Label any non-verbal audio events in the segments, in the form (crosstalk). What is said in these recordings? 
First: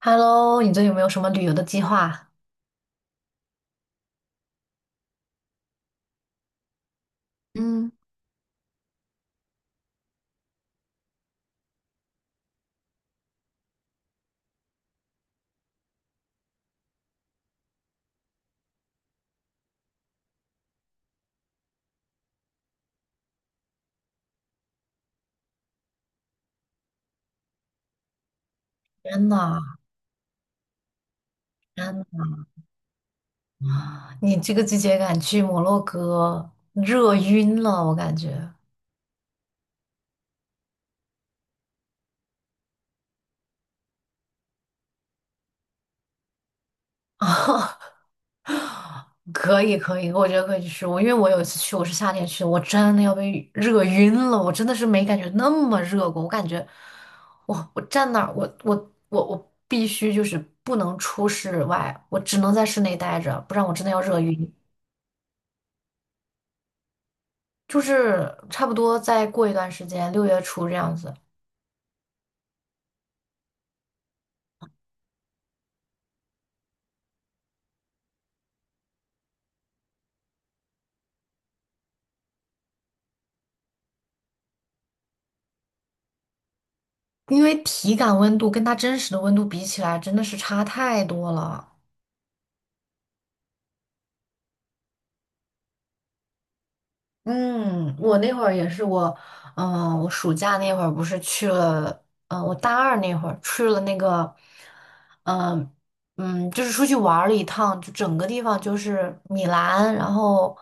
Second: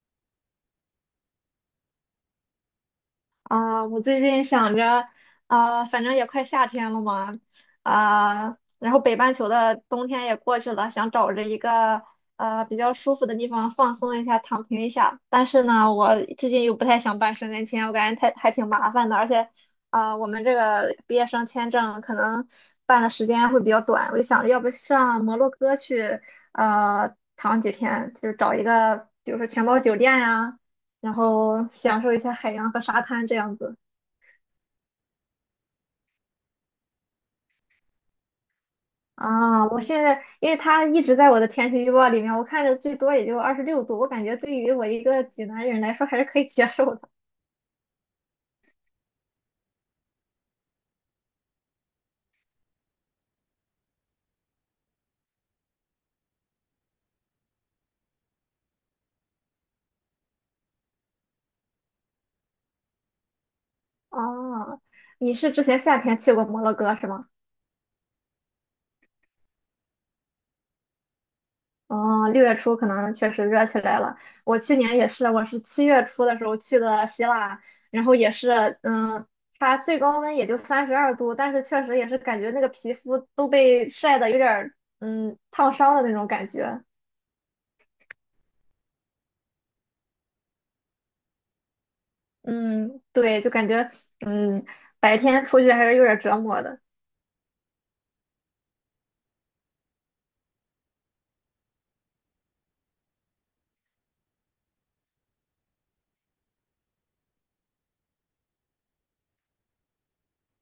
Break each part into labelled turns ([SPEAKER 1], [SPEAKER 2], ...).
[SPEAKER 1] Hello，你最近有没有什么旅游的计划？
[SPEAKER 2] 啊，我最近想着，啊，反正也快夏天了嘛，
[SPEAKER 1] 嗯。
[SPEAKER 2] 啊，然后北半球的冬天也过去了，想找着一个比较舒服的地方放松一下，躺平一下。但是呢，我最近又不太想办申根签，我感觉太还挺麻烦的，而且，啊，我们这个毕业生签证可能办的时间会比较短，我就想着要不上摩洛哥去，躺几天，就是找一个，
[SPEAKER 1] 天
[SPEAKER 2] 比如说
[SPEAKER 1] 呐，
[SPEAKER 2] 全包酒店呀。然后
[SPEAKER 1] 天
[SPEAKER 2] 享受一
[SPEAKER 1] 呐，
[SPEAKER 2] 下海洋和沙滩这样子
[SPEAKER 1] 你这个季节敢去摩洛哥，热晕了，我感觉。
[SPEAKER 2] 啊。我现在因为它一直在我的天气预报里面，我看着最多也就26度，我感觉对于我一个济南人来说还是可以接受的
[SPEAKER 1] 啊，(laughs) 可以可以，我觉得可以去。因为我有一次去，我是夏天去的，我真的要被热晕了。我真的是没感觉那么热过。我感觉我站那儿，我必须就是不能出室外，我只能在室内待着，不然我真的要热
[SPEAKER 2] 啊。
[SPEAKER 1] 晕。
[SPEAKER 2] 你是之前夏天去过摩洛哥是吗？
[SPEAKER 1] 就是差不多再过一段时间，6月初这样子。
[SPEAKER 2] 哦，6月初可能确实热起来了。我去年也是，我是7月初的时候去的希腊，然后也是，它最高温也就32度，但是确实也是感觉那个皮肤都被晒得有点儿，烫伤的那种感觉。
[SPEAKER 1] 因为体感温度跟它真实的温度比起来，真的是差太多了。
[SPEAKER 2] 嗯，对，就感觉嗯，白天出去还是有点折磨的。
[SPEAKER 1] 嗯，我那会儿也是我，我暑假那会儿不是去了，我大二那会儿去了那个，嗯、就是出去玩儿了一趟，就整个地方就是米兰，然后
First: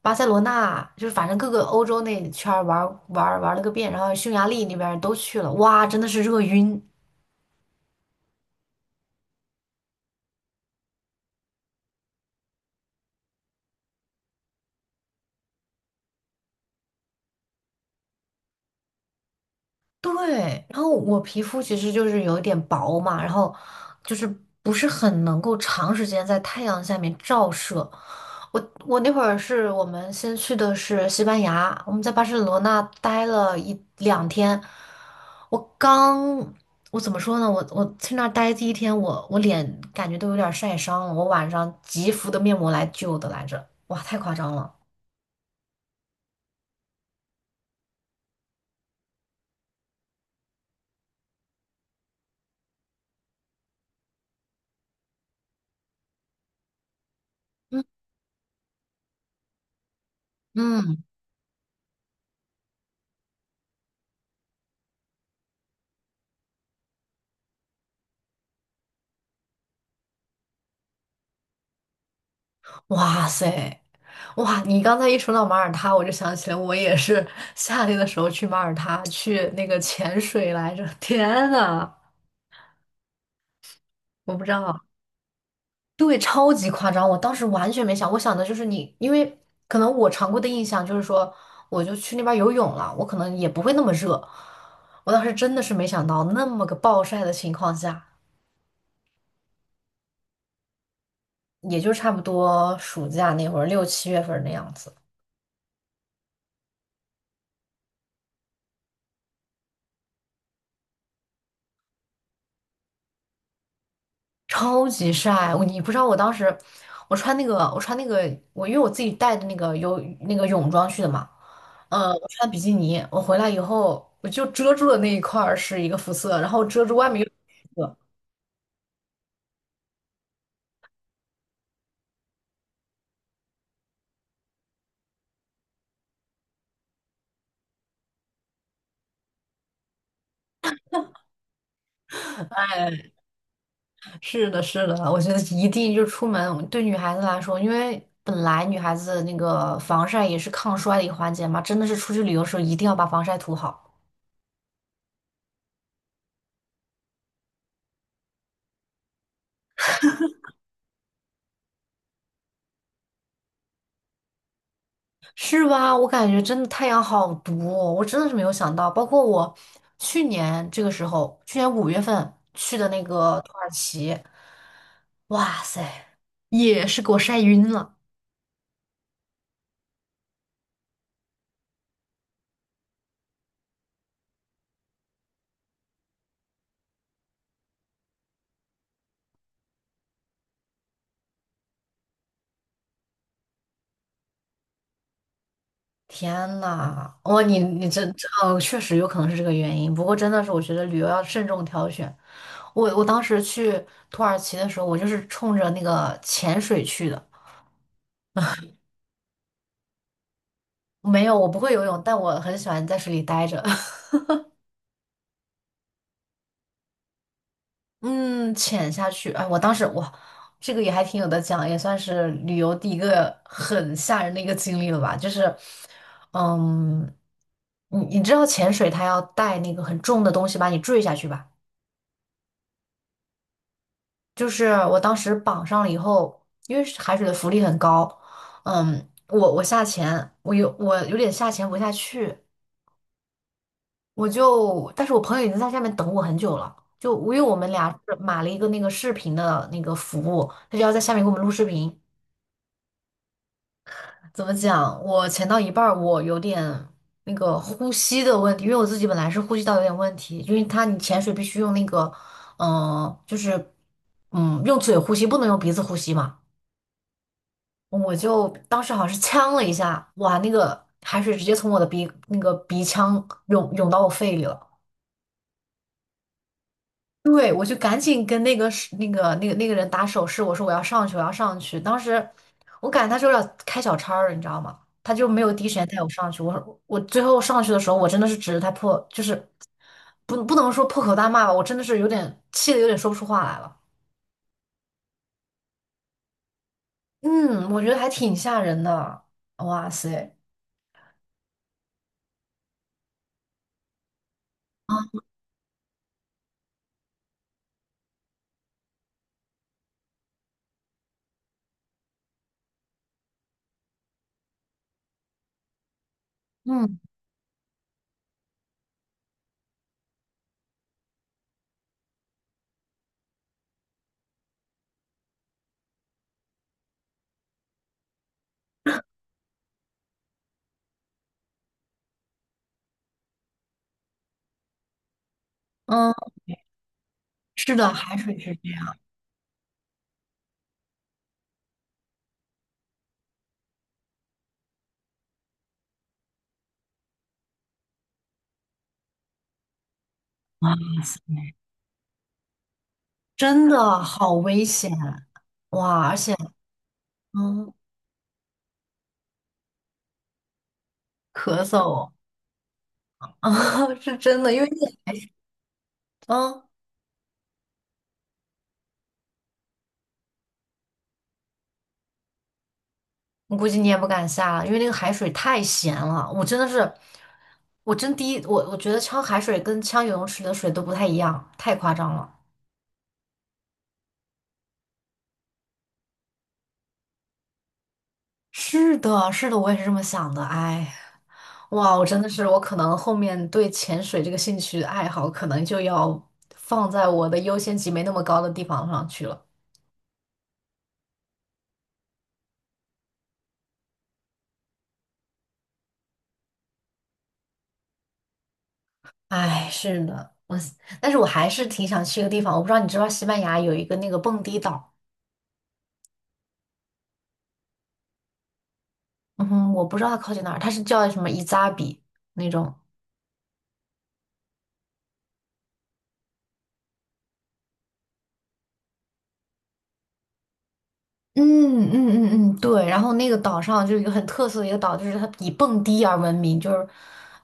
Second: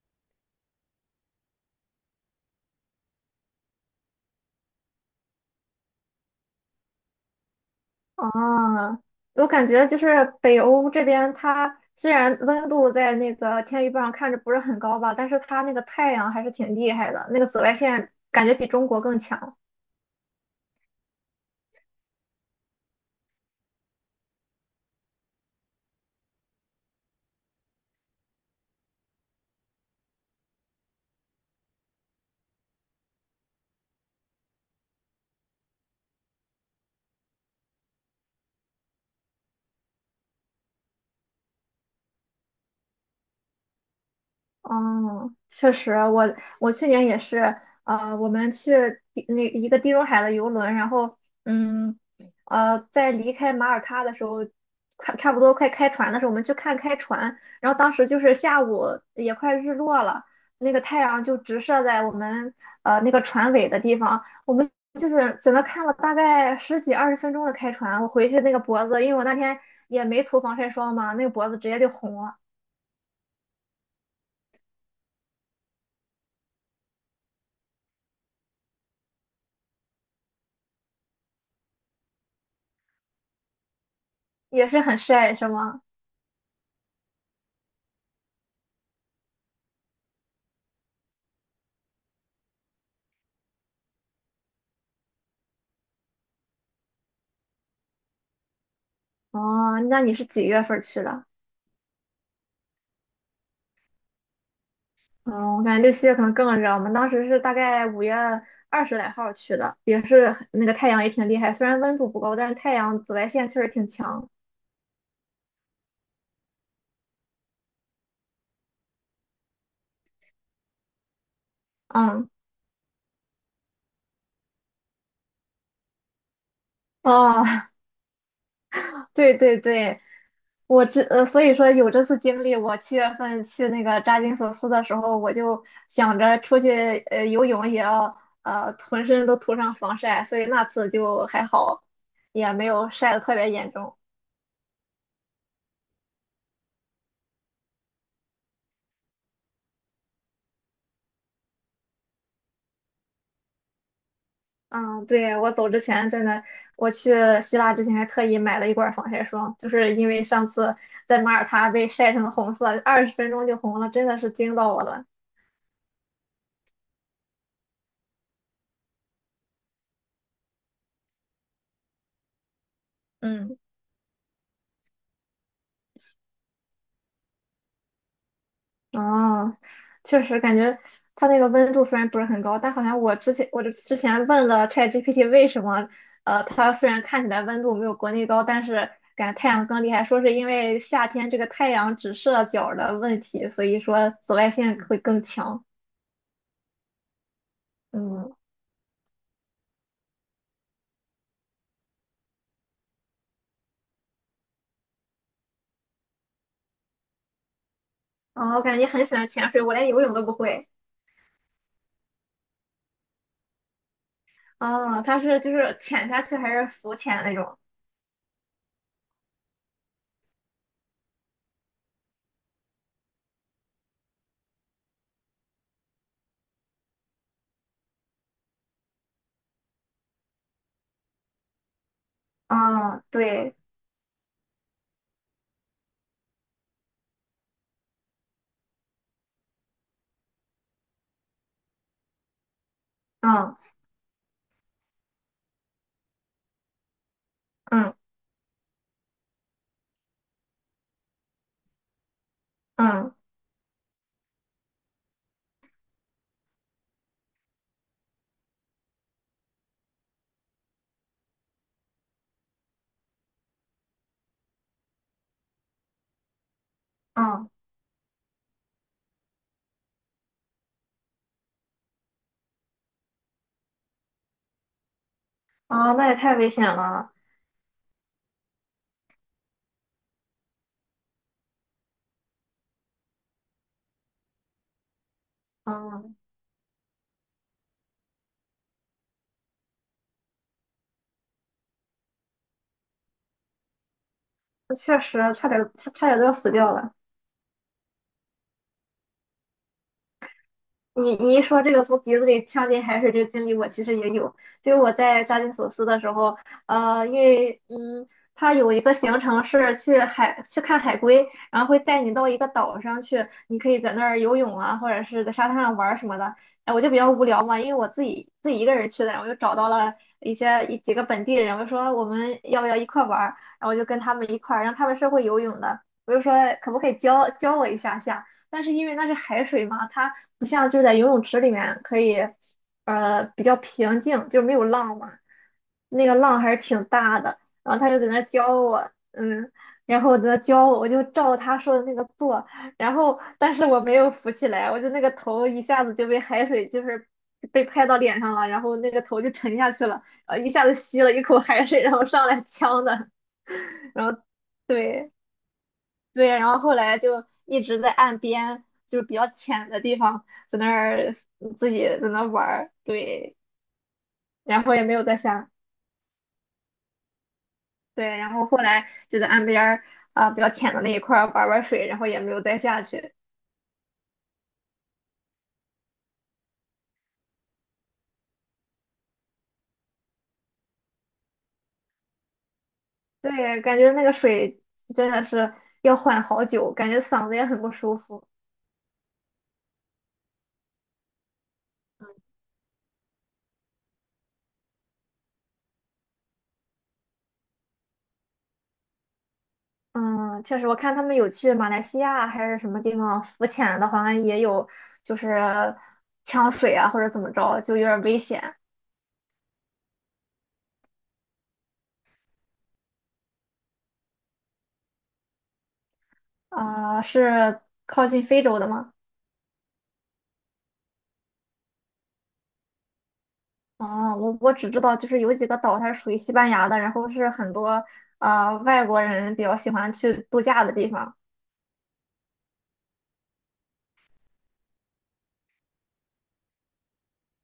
[SPEAKER 1] 巴塞罗那，就是反正各个欧洲那圈儿玩儿玩儿玩儿了个遍，然后匈牙利那边儿都去了，哇，真的是热晕。
[SPEAKER 2] 啊，我感觉就是北欧这边，它虽然温度在那个天气预报上看着不是很高吧，但是它那个太阳还是挺厉害的，那个紫外线感觉比中国更强。
[SPEAKER 1] 对，然后我皮肤其实就是有一点薄嘛，然后就是不是很能够长时间在太阳下面照射。我那会儿是我们先去的是西班牙，我们在巴塞罗那待了一两天。我刚，我怎么说呢？我去那儿待第一天，我脸感觉都有点晒伤了，我晚上急敷的面膜来救的来着。哇，太夸张了。
[SPEAKER 2] 嗯，确实，我去年也是，我们去地那一个地中海的游轮，然后，嗯，在离开马耳他的时候，快差不多快开船的时候，我们去看开船，然后
[SPEAKER 1] 嗯
[SPEAKER 2] 当时就是下午也快日落了，那个太
[SPEAKER 1] 嗯。
[SPEAKER 2] 阳就直射在我们那个船尾的地方，我们就是在那看了大概十几二十分钟的开船，我回去那个脖子，因为我那天也没涂防晒霜嘛，那个脖子直接就红了，
[SPEAKER 1] 哇塞，哇！你刚才一说到马耳他，我就想起来，我也是夏天的时候去马耳他去那个潜水来着。天呐，我不知
[SPEAKER 2] 也是
[SPEAKER 1] 道。
[SPEAKER 2] 很晒，是吗？
[SPEAKER 1] 对，超级夸张，我当时完全没想，我想的就是你，因为可能我常规的印象就是说，我就去那边游泳了，我可能也不会那么热。我当时真的是没想到，那么个暴晒的情况下，
[SPEAKER 2] 哦，那你是几月份儿去的？
[SPEAKER 1] 也就差不多暑假那会儿六七月份那样子。
[SPEAKER 2] 嗯，我感觉六七月可能更热。我们当时是大概5月二十来号儿去的，也是很那个太阳也挺厉害，虽然温度不高，但是太阳紫外线确实挺强。
[SPEAKER 1] 超级晒，我你不知道我当时，我穿那个我因为我自己带的那个游那个泳装去的嘛，我
[SPEAKER 2] 嗯，
[SPEAKER 1] 穿比基尼，我回来以后我就遮住了那一块儿是一个肤色，然后遮住外面又是
[SPEAKER 2] 哦，
[SPEAKER 1] 一个肤色。
[SPEAKER 2] (laughs) 对对对，所以说有这次经历，我7月份去那个扎金索斯的时候，我就想着出去游泳也要浑身都涂上防晒，所以那次就还好，也没有
[SPEAKER 1] 哎，
[SPEAKER 2] 晒得特别严重。
[SPEAKER 1] 是的，是的，我觉得一定就出门对女孩子来说，因为本来女孩子那个防晒也是抗衰的一个环节嘛，真的是出去旅游的时候一定要把防晒涂好。
[SPEAKER 2] 嗯，对，我走之前真的，我去希腊之前还特意买了一罐防晒霜，就是因为上次在马耳他被晒成红色，二十分钟就红了，真的是惊到我了。
[SPEAKER 1] 是吧？我感觉真的太阳好毒哦，我真的是没有想到。包括我去年这个时候，去年5月份去的那个土
[SPEAKER 2] 嗯，
[SPEAKER 1] 耳其，哇塞，也是给我晒晕了。
[SPEAKER 2] 哦，确实感觉它那个温度虽然不是很高，但好像我之前问了 ChatGPT 为什么，它虽然看起来温度没有国内高，但是感觉太阳更厉害，说是因为夏天这个太阳直射角儿的问题，所以说紫外线会更强。
[SPEAKER 1] 天呐，哇，你你这这
[SPEAKER 2] 嗯。
[SPEAKER 1] 哦，确实有可能是这个原因。不过真的是，我觉得旅游要慎重挑选。我当时去土耳其的时候，我就是冲着那个潜水去的。
[SPEAKER 2] 哦，我感觉很喜欢潜水，我连游泳都不会。
[SPEAKER 1] 没有，我不会游泳，但我很喜欢在水里待着。(laughs)
[SPEAKER 2] 哦，它是就是潜下去还是浮潜那种？
[SPEAKER 1] 嗯，潜下去，哎，我当时哇，这个也还挺有的讲，也算是旅游第一个很吓人的一个经历了吧。就是。嗯，你知道潜水它要带那个很重的东西把你坠下去吧？
[SPEAKER 2] 哦，对，
[SPEAKER 1] 就是我当时绑上了以后，因为是海水的浮力很高，嗯，我下潜，我有点下潜不下去，
[SPEAKER 2] 嗯
[SPEAKER 1] 但是我朋友已经在下面等我很久了。就因为我们俩
[SPEAKER 2] 嗯
[SPEAKER 1] 是买了一个那个视频的那个服务，他就要在下面给我们录视频。
[SPEAKER 2] 嗯
[SPEAKER 1] 怎么讲？我潜到一半儿，我有点那个呼吸的问题，因为我自己本来是呼吸道有点问题，因为它你潜水必须用那个，就是用嘴呼吸，不能用鼻子呼吸嘛。
[SPEAKER 2] 嗯，
[SPEAKER 1] 我就当时好像是呛了一下，哇，那个海水直接从我的鼻那个鼻腔涌到我肺里了。
[SPEAKER 2] 哦，那也太危险了。
[SPEAKER 1] 对，我就赶紧跟那个人打手势，我说我要上去，我要上去。当时我感觉他就有点开小差儿，你知道吗？他就没有第一时间带我
[SPEAKER 2] 嗯，
[SPEAKER 1] 上去。我最后上去的时候，我真的是指着他破，就是不能说破口大骂吧，我真的是有点气的，有点说不出话来了。
[SPEAKER 2] 确实差点都要死掉了。
[SPEAKER 1] 嗯，我觉得还挺吓人的。哇塞，
[SPEAKER 2] 你一说这个从鼻子里呛进海水这个经历，我其实也有。就是我在扎金索斯的时候，因为。有一个行程是去海去看海龟，然后会带你到一个岛上去，你可以在那儿游泳啊，或者是在沙滩上玩儿什么的。哎，我就比
[SPEAKER 1] 嗯
[SPEAKER 2] 较无聊嘛，因为我自己一个人去的，然后我就找到了一些一几个本地人，我就说我们要不要一块儿玩儿，然后就跟他们一块儿，然后他们是会游泳的，我就说可不可以教教我一下下，但是因为那是海水嘛，它不像就是在游泳池里面可以，比较平静，就没有浪嘛。那
[SPEAKER 1] 嗯，
[SPEAKER 2] 个浪还是挺大的，然
[SPEAKER 1] 是
[SPEAKER 2] 后他
[SPEAKER 1] 的，
[SPEAKER 2] 就在
[SPEAKER 1] 海
[SPEAKER 2] 那儿
[SPEAKER 1] 水是
[SPEAKER 2] 教
[SPEAKER 1] 这
[SPEAKER 2] 我，
[SPEAKER 1] 样。
[SPEAKER 2] 然后在那教我，我就照他说的那个做，然后但是我没有浮起来，我就那个头一下子就被海水就是被拍到脸上了，然后那个头就沉下去了，一下子
[SPEAKER 1] 哇
[SPEAKER 2] 吸了
[SPEAKER 1] 塞，
[SPEAKER 2] 一口海水，然后上来呛的，
[SPEAKER 1] 真
[SPEAKER 2] (laughs)
[SPEAKER 1] 的
[SPEAKER 2] 然后
[SPEAKER 1] 好危险。
[SPEAKER 2] 对
[SPEAKER 1] 哇，而
[SPEAKER 2] 对，
[SPEAKER 1] 且
[SPEAKER 2] 然后后来就一
[SPEAKER 1] 嗯，
[SPEAKER 2] 直在岸边，就是比较浅的地方，在那儿
[SPEAKER 1] 咳
[SPEAKER 2] 自己在
[SPEAKER 1] 嗽。(laughs)
[SPEAKER 2] 那玩儿，对，
[SPEAKER 1] 啊，是真的，因
[SPEAKER 2] 然
[SPEAKER 1] 为
[SPEAKER 2] 后也没有再下。
[SPEAKER 1] 嗯，
[SPEAKER 2] 对，然后后来就在岸边儿啊、比较浅的那一块儿玩玩水，然后也没有再下去。
[SPEAKER 1] 我估计你也不敢下了，因为那个海水太咸了。我真的是，我真第一，我觉得呛海水跟呛游泳池的水都不太一样，太夸张了。
[SPEAKER 2] 对，感觉那个水真的是要缓好久，感觉嗓子也很不舒服。
[SPEAKER 1] 是的，是的，我也是这么想的。哎，哇，我真的是，我可能后面对潜水这个兴趣爱好，可能就要放在我的优先级没那么高的地方上去了。
[SPEAKER 2] 嗯，确实，我看他们有去马来西亚还是什么地方浮潜的，好像也有就是呛水啊或者怎么着，就有点危险
[SPEAKER 1] 哎，是的，但是我还是挺想去一个地方，我不知道你知不知道西班牙有一个那个蹦迪岛。
[SPEAKER 2] 啊、是靠近非洲的吗？
[SPEAKER 1] 嗯，我不知道它靠近哪儿，它是叫什么伊扎比那种。
[SPEAKER 2] 哦，我只知道就是有几个岛，它是属于西班牙的，然后是很多外国人比较喜欢去度假的地方。
[SPEAKER 1] 嗯嗯嗯嗯，对，然后那个岛上就是有一个很特色的一个岛，就是它以蹦迪而闻名，就是。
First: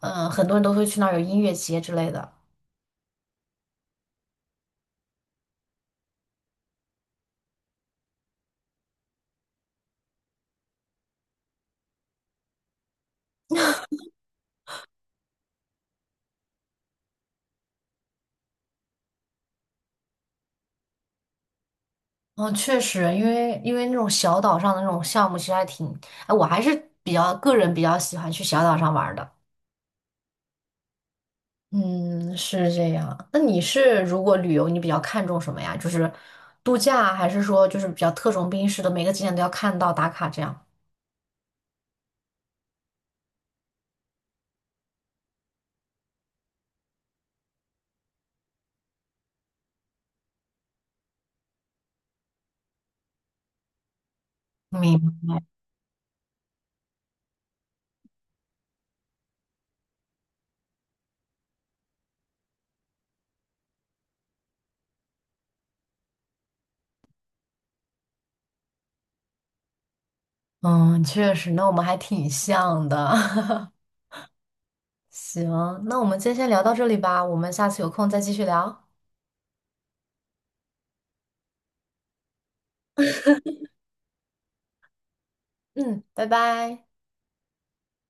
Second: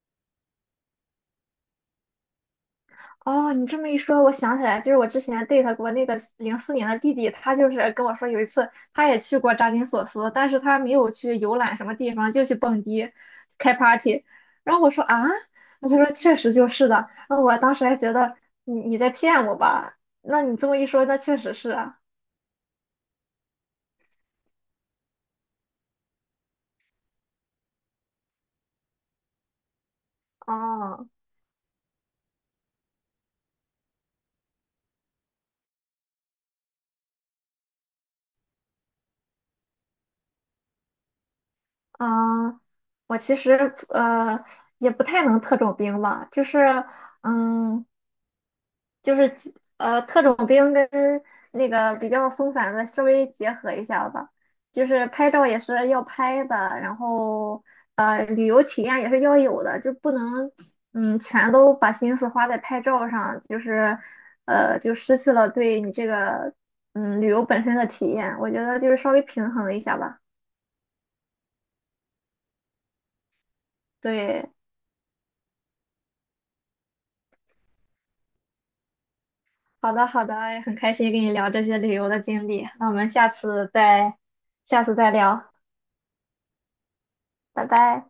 [SPEAKER 1] 很多人都会去那儿有音乐节之类的。
[SPEAKER 2] 哦，你这么一说，我想起来，就是我之前 date 过那个04年的弟弟，他就是跟我说，有一次他也去过扎金索斯，但是他没有去游览什么地方，就去蹦迪、开 party。然后我说啊，那他说确实就是的。然后我当时还觉得你在骗我吧？那你这么一说，那确实是啊。
[SPEAKER 1] 嗯，确实，因为那种小岛上的那种项目其实还挺，哎，我还是比较个人比较喜欢去小岛上玩儿的。
[SPEAKER 2] 哦，
[SPEAKER 1] 嗯，是这样。那你是如果旅游，你比较看重什么呀？就是度假，还是说就是比较特种兵式的，每个景点都要看到打卡这样？
[SPEAKER 2] 嗯，我其实也不太能特种兵吧，就是嗯。就是特种兵跟那个比较松散的稍微结合一下吧，就是
[SPEAKER 1] 明
[SPEAKER 2] 拍照也是要拍的，然后旅游体验也是要有的，就不能全都把心思花在拍照上，就是就失去了对你这个旅游本身的体验，我觉得就是稍微平衡一下吧。
[SPEAKER 1] 嗯，确实，那我们还挺像的。(laughs)
[SPEAKER 2] 对，
[SPEAKER 1] 行，那我们今天先聊到这里吧，我们下次有空再继续聊。
[SPEAKER 2] 好的好的，也很开心跟你聊这些旅游的经历，那我们下次再聊，
[SPEAKER 1] 嗯，拜拜。
[SPEAKER 2] 拜拜。